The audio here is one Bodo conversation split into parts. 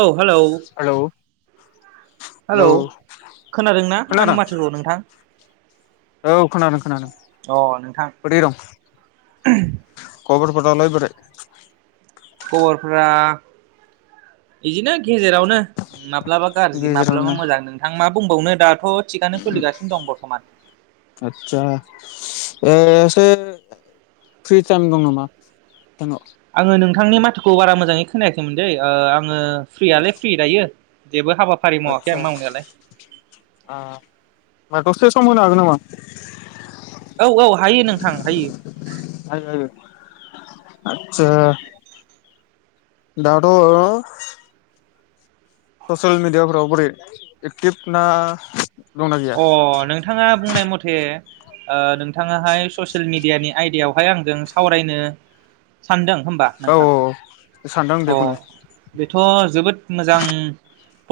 औ हेलौ हेलौ हेलौ खोनादोंना खोनादों आंनि माथोखौ नोंथां? औ खोनादों खोनादों अ नोंथां बोरै दं? [unintelligible] खबर फोरालाय बोरै? खबरफोरा इदिनो गेजेरावनो मा ब्लाबा गारजि माब्लाबा गेजेरावनो मोजां नोंथां मा बुंबावनो दा? थ थिगानो सलिगासिनो दं बरथ'मान आदसा एसे फ्रि टाइम दं नामा? [unintelligible] थांनि माथोखौ बारा मोजाङै खोनाया खैमोनदै ओ आङो। फ्रियालाय फ्रि दायो। जेबो हाबाफारि मावाखै आदसा आं मावनायालाय। होमबा दसे सम होनो हागोन नामा? औ औ हायो नोंथां हायो। आथसा दाद' ससेल मिडियाफ्राव बोरै एक्टिभ ना दंना गैया अ नोंथाङा बुंनाय मथे ओ नोंथाङा हाय ससेल मिडियानि आयदायावहाय आंजों सावरायनो सानदों होमबा औ औ नोंथां सानदों अ बेखौनो बेथ' जोबोद मोजां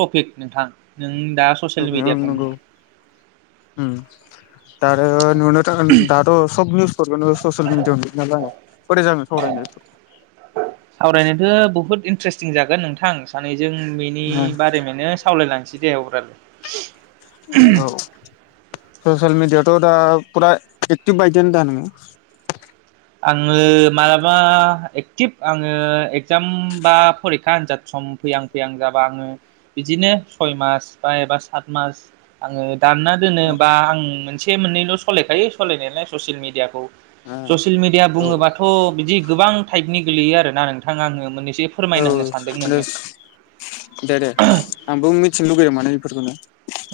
टपिक नोंथां नों दा ससियेल मिडिया नंगौ बुंंनाया उम दा आरो नुनो [unintelligible] दाथ' सब निउस फोरखौनो ससेल मिदियायाव नुयो नालाय बोरै जानो सावरायनाय फोर सावरायनोथो बुहुत इन ट्रेस्टिं जागोन नोंथां सानै जों बिनि बारै मोनो सावलायलां सिदे होवब्राद औ ससेल मिदिया थ' दा फुरा एकटिभ बायदियानो दा नोङो? आङो मालाबा एक्टिभ आङो एक्जाम बा फरिखा आनजाद सम फैहां फैयां जाबा आङो बिदिनो सय मास बा एबा सात मास आङो दानना दोनोबा आं मोनसे से मोननैल' सलायखायो सलायनायालाय ससियेल मिडियाखौ। आ ससियेल मिडिया बुङोबाथ' बिदि गोबां थाइब नि गोलैयो आरो ना नोंथां आङो मोननै औ [unintelligible] दे दे आंबो मिथिनो लुगैयो माने फोरखौनो।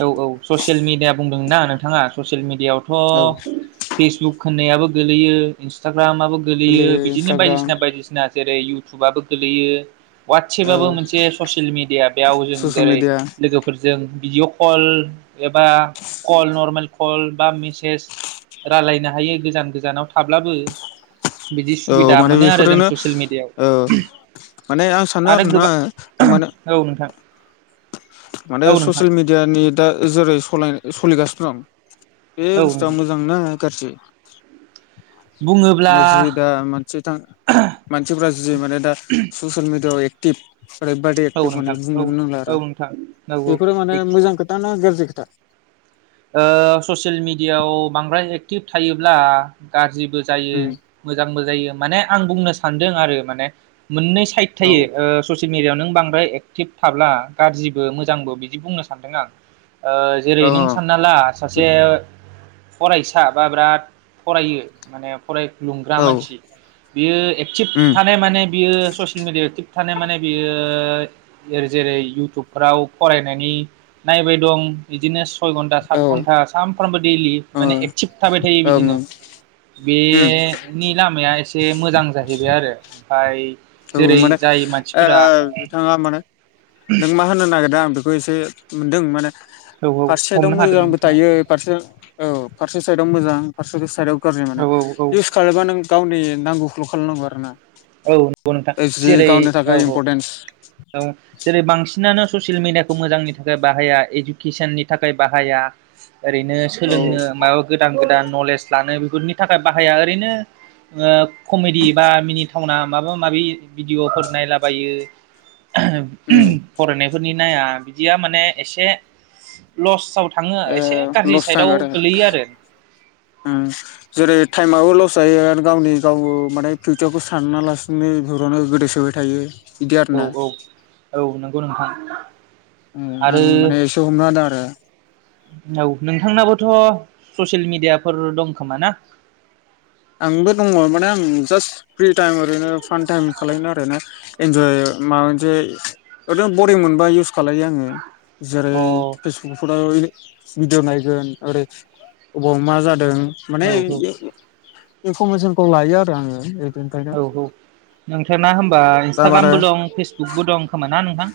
औ औ ससियेल मिडिया बुंदोंना नोंथाङा ससियेल औ मिडियाआवथ' फेसबुक होननायाबो गोलैयो इन्सटा ग्रामाबो गोलैयो गोरलैयो बिदिनो इन्सटाग्राम बायदिसिना बायदिसिना जेरै इउ थुबाबो गोलैयो औ वाटसेबाबो मोनसे ससियेल मिडिया बेयाव जों ससियेल जेरै मिडिया लोगोफोरजों बिय' कल एबा कल नरमेल कल बा मिसेज रायलायनो हायो गोजान गोजानाव थाब्लाबो बिदि औ सुबिदा माने मोनो आरो बेफोरो जों ससियेल मिडियायाव औ माने आं सानो आरो ना आ माना औ नोंथां माने औ नोंथां ससियेल मेडियानि दा जेरै सलाय सलिगासिनो दं बे औ बुस्थुआ नोंथां मोजांना गारसे बुङोब्ला दा मोनसे था मानसिफोरा जि माने दा ससियेल मिडियाआव [unintelligible] रेद‌ बादे औ एक्टे माने नोंथां औ बुंनोनो रोंला औ आरो नोंथां औ बेफोरो माने मोजां खोथा ना गाज्रि खोथा? ओ ससियेल मिडियाायाव बांद्राय एक्टिभ थायोब्ला गाज्रि बो जायो उम मोजांबो जायो। माने आं बुंनो सानदों आरो माने मोननै थाइप औ थायो ओ ससियेल येल मेदियायाव नों बांद्राय एक्टिभ थाब्ला गाज्रिबो मोजांबो बिदि बुंनो सान्दों आं औ जेरै नों सानना ला सासे फरायसा बा बिराद फरायो माने फरायलुंग्रा औ मानसि बियो एक्टिभ उम थानाय माने बियो ससियेल मिडिया एक्टिभ थाबथानो माने बियो जेरै इउटुबफ्राव फरायनायनि नायबाय दं बिदिनो सय घन्टा सात औ ओ घन्टा सानफ्रामबो दैलि माने ओं एक्टिभ थाबाय थायो ओं बिदिनो। उम बेनि लामाया एसे। एसे मोजां जाहैबाय आरो ओमफाय थ' जेरै माने जाय ओ मानसिफोरा बिथाङा माने नों मा होननो नागिरदों? बेखौ एसे मोनदों माने। औ फारसे साइडआव हमनो हादों मोजांबो नोंथाङा थायो। फारसे औ फारसे साइदाव मोजां फारसेथि साइदआव गाज्रि माने औ औ इस खालामबा नों गावनि नांगौ। ल' खालामनांगौ आरो ना। औ नंगौ नोंथां जि जेरै गावनि औ थाखाय औ। इम्परटेन्स औ जेरै बांसिनानो ससियेल मिडियाखौ मोजांनि थाखाय बाहाया इडुकेसननि थाखाय बाहाया। ओरैनो औ सोलोंनो माबा गोदान गोदान नलेज लानो बेफोरनि थाखाय बाहाया ओरैनो ओ कमेडि बा मिनिथावना माबा माबि भिडिअफोर नायलाबायो आ उम फरायनाय खरनि नाया बिदिया माने एसे लसाव थाङो एसे ओ गाज्रि लस थागो साइडआव आरो गोलैयो आरो उम जेरै टायेमाबो लस जायो आरो गावनि गाव माने फिउचारखौ साना लासिनो बेफोरावनो गोदोसोबाय थायो बिदि औ आरोना औ औ नोंगौ नोंथां। [inaudible] आं आरो माने एसे हमना होदों आरो औ नोंथांनाबो थ' ससेेल मिदियाफोर दं खोमा ना? आंबो दङ माने आं जास फ्रि टाइम ओरैनो फान टाइम खालायनो आरो ना इन्जय माबा मोनसे ओरैनो बरिं मोनबा इउस खालायो आङो। जेरै अ फेसबुकफोराव इदो भिडिअ नायगोन ओरै अबाव मा जादों माने औ औ इयाव इयाव इनफरमेसनखौ लायो आरो आङो। ए औ औ नोंथांना होमबा दा माने इन्सटाग्रामबो दं फेसबुकबो दं खोमा ना नोंथां?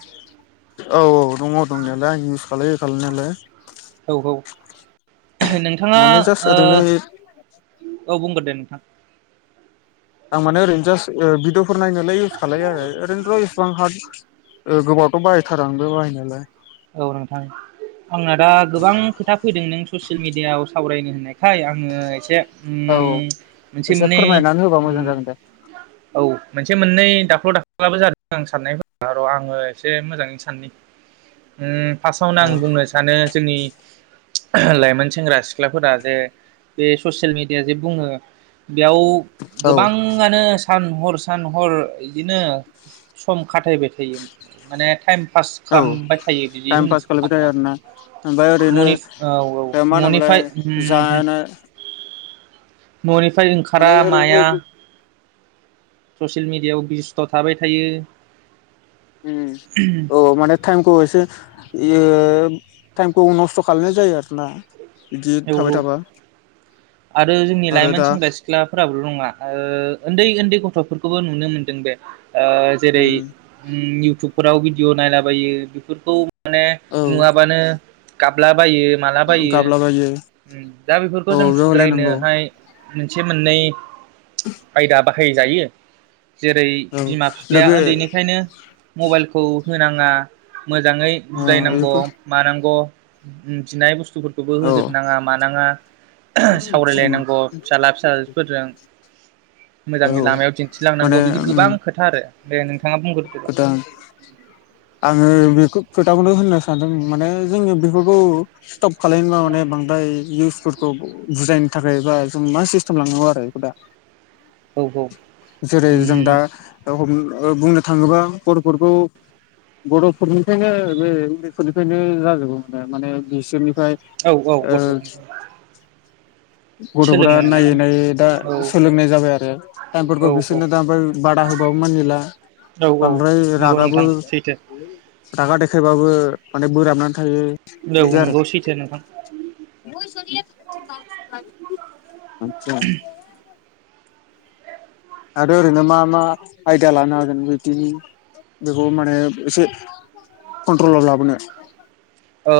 औ औ दङ दंनायालाय आं इउस खालायो खालाय नायालाय। औ औ नोंथाङा माने जास्ट ओ ओरैनो औ बुंग्रो दे [inaudible] आं माने ओरैनो जास ओ भिडिअ'फोर नायनोलाय इउस खाय आरो ओरैनोथ' इसिबां हार ओ गोबावथ' बाहायथारा आंबो बाहायनायालाय। औ नोंथां आंना दा गोबां खोथा फैदों नों ससियेल मिडियाआव सावरायनो होननायखाय आङो एसे उम औ मोनसे एसे मोननै फोरमायनानै होबा मोजां उम जागोन दे औ मोनसे मोननै दाख्ल' दाख्ल्लाबो जादों आं साननायफोरा' र' आङो एसे मोजाङैनो साननि उम फासावनो आं बुंनो सानो जोंनि लाइमोन सेंग्रा सिख्लाफोरा जे बे ससियेल मेडिया जे बुङो बेयाव औ गोबाङानो सान हर हर सान हर इदिनो सम खाथायबाय थायो माने टाइम पास औ खामबाय टाइम पास खालायबाय थायो आरोना ओमफाय ओरैनो न'नि औ औ ओ मा होनोमोबलाय न'निफ्राय जानो मनि फ्राय माने ओंखारा ओरैनो माया ससियेल मिडियायाव बिजस्थ' थाबाय थायो उम अ माने थाइमखौसे इसे इयो ओ टाइमखौ नस्थ' खालायनाय जायो आरोना। बिदि थाबाय औ औ थाबा आरो जोंनि आरो लाइमोन दा सेंग्रा सिख्लाफोराबो नङा ओ उन्दै उन्दै गथ'फोरखौबो नुनो मोनदों बे ओ जेरै उम इउटुब फोराव भिडिअ नायलाबायो बेफोरखौ माने औ नुवाबानो गाबलाबायो मालाबायो गाबलाबायो उम दा बेफोरखौ औ जों बेयाव होलायनांगौ सुद्रायनोहाय मोनसे मोननै आयदा बाहायजायो जेरै औ बिमा दा बिफाया बे उन्दैनिफ्रायनो मबाइलखौ होनाङा मोजाङै ओ बुजायनांगौ बेफोर मानांगौ बिनाय बु स्थुफोरखौबो औ होजोब नाङा मानाङा उम सावरायलायनांगौ फिसाला फिसाफोरजों औ मोजांनि लामायाव दिन्थिलांनांगौ माने बिदि गोबां उम खोथा आरो दे नों गोदान आङो बेखौ खोथाखौनो होननो सानदों माने जोङो बेफोरखौ स्टप खालायनोबा माने बांद्राय इउस फोरखौ बुजायनो थाखाय बा जों मा सिस्टेम लांनांगौ आरो बेखौ दा औ जेरै जों उम दा हम ओ बुंनो थाङोबा गथ'फोरखौ बर'फोरनिफ्रायनो बे मुलिफोरनिफ्रायनो जाजोबो माने माने बिसोरनि ओमफ्राय औ ओ गथ'फोरखौ गथ'फ्रा सोलोंनो मोनो नायै नायै दा औ सोलोंनाय जाबाय आरो टाइमफोरखौ औ बिसोरनो दा ओमफ्राय बादा होबाबो मानिला औ औ बांद्राय नंगौ रागाबो नोंथां सैथो रागा दे खायबाबो माने बोराबना थायो औ बिदि आरो नंगौ सैथो नोंथां [unintelligible] आरो ओरैनो मा मा आयदा लानो हागोन बिदि बेखौ माने एसे कन्ट्रलाव लाबोनो ओ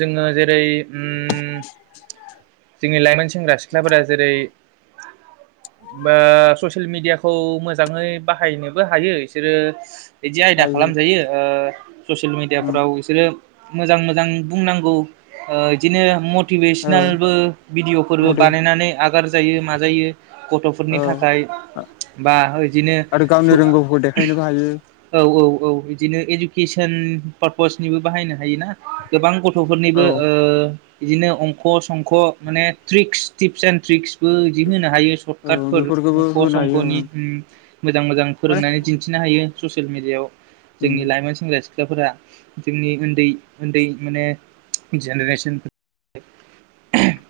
जोङो जेरै उम जोंनि लाइमोन सेंग्रा सिख्लाफोरा जेरै बा ससियेल मेडियाखौ मोजाङै बाहायनोबो हायो बिसोरो बिदि आयदा हायो खालामजायो ओ ससियेल उम मेडियाफ्राव बिसोरो मोजां मोजां बुंनांगौ ओ बिदिनो म औ मटिभेसनेल भिडिअफोरबो मथे बानायनानै आगार जायो मा जायो गथ'फोरनि औ थाखाय बा बिदिनो आरो गावनि रोंगौखौ देखायनोबो हायो औ औ औ बिदिनो इडुकेसन पारपसनिबो बाहायनो हायोना गोबां गथ' औ गथ'फोरनिबो ओ बिदिनो अंकस संख' माने ट्रिक्स टिप्स एण्ड ट्रिक्स बो बिदि होनो हायो सशर्ट औ काटफोर बेफोरखौबो अंख' होनो हायो संख'नि मोजां मोजां माने फोरोंनानै दिन्थिनो हायो। ससियेल मिडियाआव जोंनि लाइमोन सेंग्रा सिख्ला खाफोरा जोंनि उन्दै उन्दै माने जेनेरेसन [inaudible]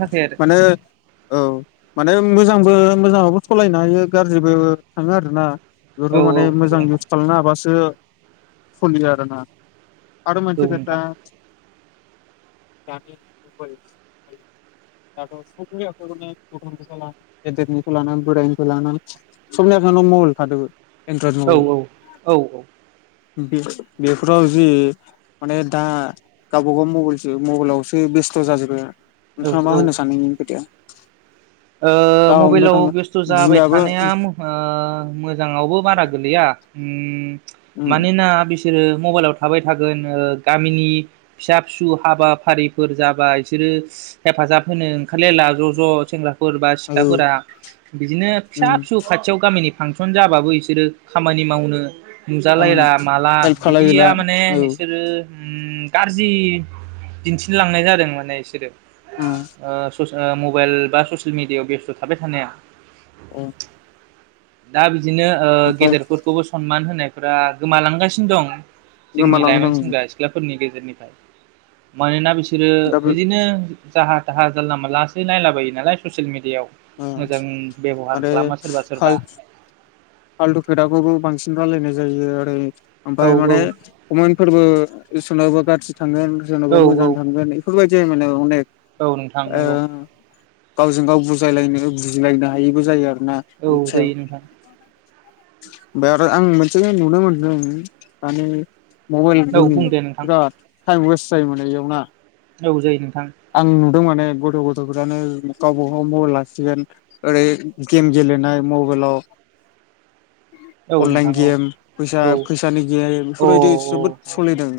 थाखाय आरो माने औ माने मोजांबो मोजां बहुत सलायनो हायो गाज्रिबो थाङो आरोना औ बेफोरखौ औ माने नंगौ मोजां नोंथां इउस खालामनो हाबासो सलियो आरो ना। आरो मोनसे औ खोथा। नोंथां [unintelligible] दाथ' सनि आखाइायावखौ गथ लानानै गेदेरनिखौ लानानै बोरायनिफ्राय लानानै सबनि आखायावयावनो मबेल थाजोबो औ औ औ औ बे बेफोराव जि माने दा गावबागाव मबाइलसो मबाइलावसो बेस्थ' जाजोबो। नोंथाङा मा औ औ होनो सानो एनि खोथाया? ओ दा हमनो मबाइलाव थाङो बेस्थु जाबाय बिमायाबो थानाया ओ मोजाङावबो बारा गोलैया उम उम मानोना बिस बिसोरो मबाइलाव थाबाय थागोन ओ गामिनि फिसा फिसौ हाबाफारिफोर जाबाय बिसोरो हेफाजाब होनो ओंखारलायला ज' ज' सेंग्रा फोर बा औ सिख्लाफोरा बिदिनो उम फिसा फिसौ खाथियाव गामिनि फांसन जाबाबो इसोरो खामानि मावनो थारमाने नुजालायला माला हेल्प बिदिया खालायहैला माने औ इसोरो उम गाज्रि दिन्थिलांनाय जादों माने इसोरो उम औ आ मबेल बा ससियेल मिडियाआव बेस्थ' थाबाय थानाया। औ दा बि बिदिनो ओ गेदेरफोरखौबो सनमान होनायफ्रा गोमालांगासिनो दं जोंनि गोमालांगोन लाइमोन आं सेंग्रा सिख्लाफोरनि गेजेराव मानोना बिस दा बे बिसोरो इदिनो जाहा जाहा जानला मोनलासो नायला बायो नालाय ससियेल मिडिया याव ओ मोजां बेब'हार खालामो सोरबा सोरबा फालथु खोथाखौबो बांसिन रायलायनाय जायो ओरै औ ओमफाय माने खमेन फोरबो [unintelligible] थांगोन औ सोरनवबा औ मोजां थांगोन एफोरबायदि जायो माने अनेक औ नोंथां नंगौ ओ गावजों गाव बुजायलायनो बुजिलायनो हायिबो जायो आरो औ जायो नोंथां ओफाय आरो आं मोनसे नुनो मोनदों माने मबाइल औ गेमनि बुं दे नोंथां बिराद टाइम वेस्ट जायोमोन बे इयावना औ जायो नों आं नु माने गथ' गथ'फ्रानो गावबाागाव मबाइल लासिगोन ओरै गेम गेलेनाय मबाइलाव औ नोंथां अनलाइन औ गेम फैसा औ फैसानि गेम औ बेफोरबायदि जोबोद सोलिदों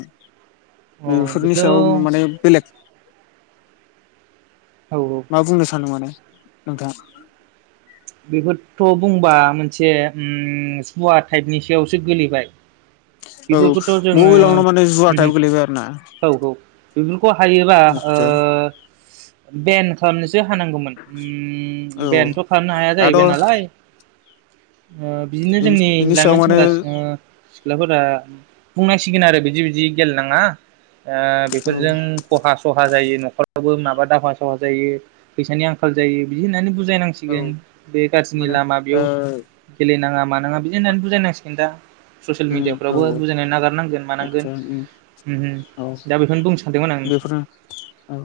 औ बेफोरनि बेथ' सायाव माने औ बेलेग औ मा बुंनो सानो माने नोंथां बेफोरथ' बुंबा मोनसे ओम [unintelligible] टाइपनि सायावसो गोलैबाय औ बेफोरखौथ' जोङो मबाइलावनो माने जुवा टाइप गोलैबाय आरो ना औ औ बेफोरखौ हायोबा ओ निस्सय बेन [unintelligible] हौमोन उम औ बेनोथ' खालामनो हाया जाहैबाय दाथ' नालाय ओ बिदिनो जोंनि बिनि सायाव लाइमोन माने सेंग्रा ओ सिख्लाफोरा बुंनाय सिगोन आरो बिदि बिदि गेलेनाङा ओ औ बेफोरजों खहा सहा जायो न'खरावबो माबा दावहा ओ जायो फैसानि आंखाल जायो बिदि होननानै बु औ जायनांसिगोन बे गाज्रिनि माने लामा बेयाव ओ गेलेनाङा मानाङा बिदि होननानै बुजायनांसिगोन दा ससियेल उम मिडियाफ्रावबो औ बुजायनानै नागारनांगोन मानांगोन आदसा उम उम उम औ दा बेखौनो बुंनो सानदोंमोन आं नोंथां बेफोरनो औ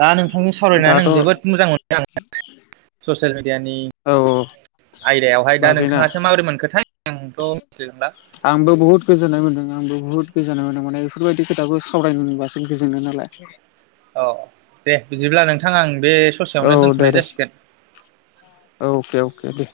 दा नों थांजों सावरायनानै दाथ' आं औ जोबोद मोजां मोनबाय आं ससियेल मिडिया नि अ आयदायावहाय दा नोंथाङासो माबोरै मोनखोथाय आोंथ' मिथिलांला आंबो बुहुत गोजोननाय मोनदों आंबो बुहुत गोजोननाय मोनदों माने बेफोरबायदि खोथाखौ सावरायनो मोनबासो गोजोनो नालाय औ दे बिदिब्ला नोंथाङा आं बे औ ससेयावनो दे दोनथ'नाय दे जासिगोन औके अके दे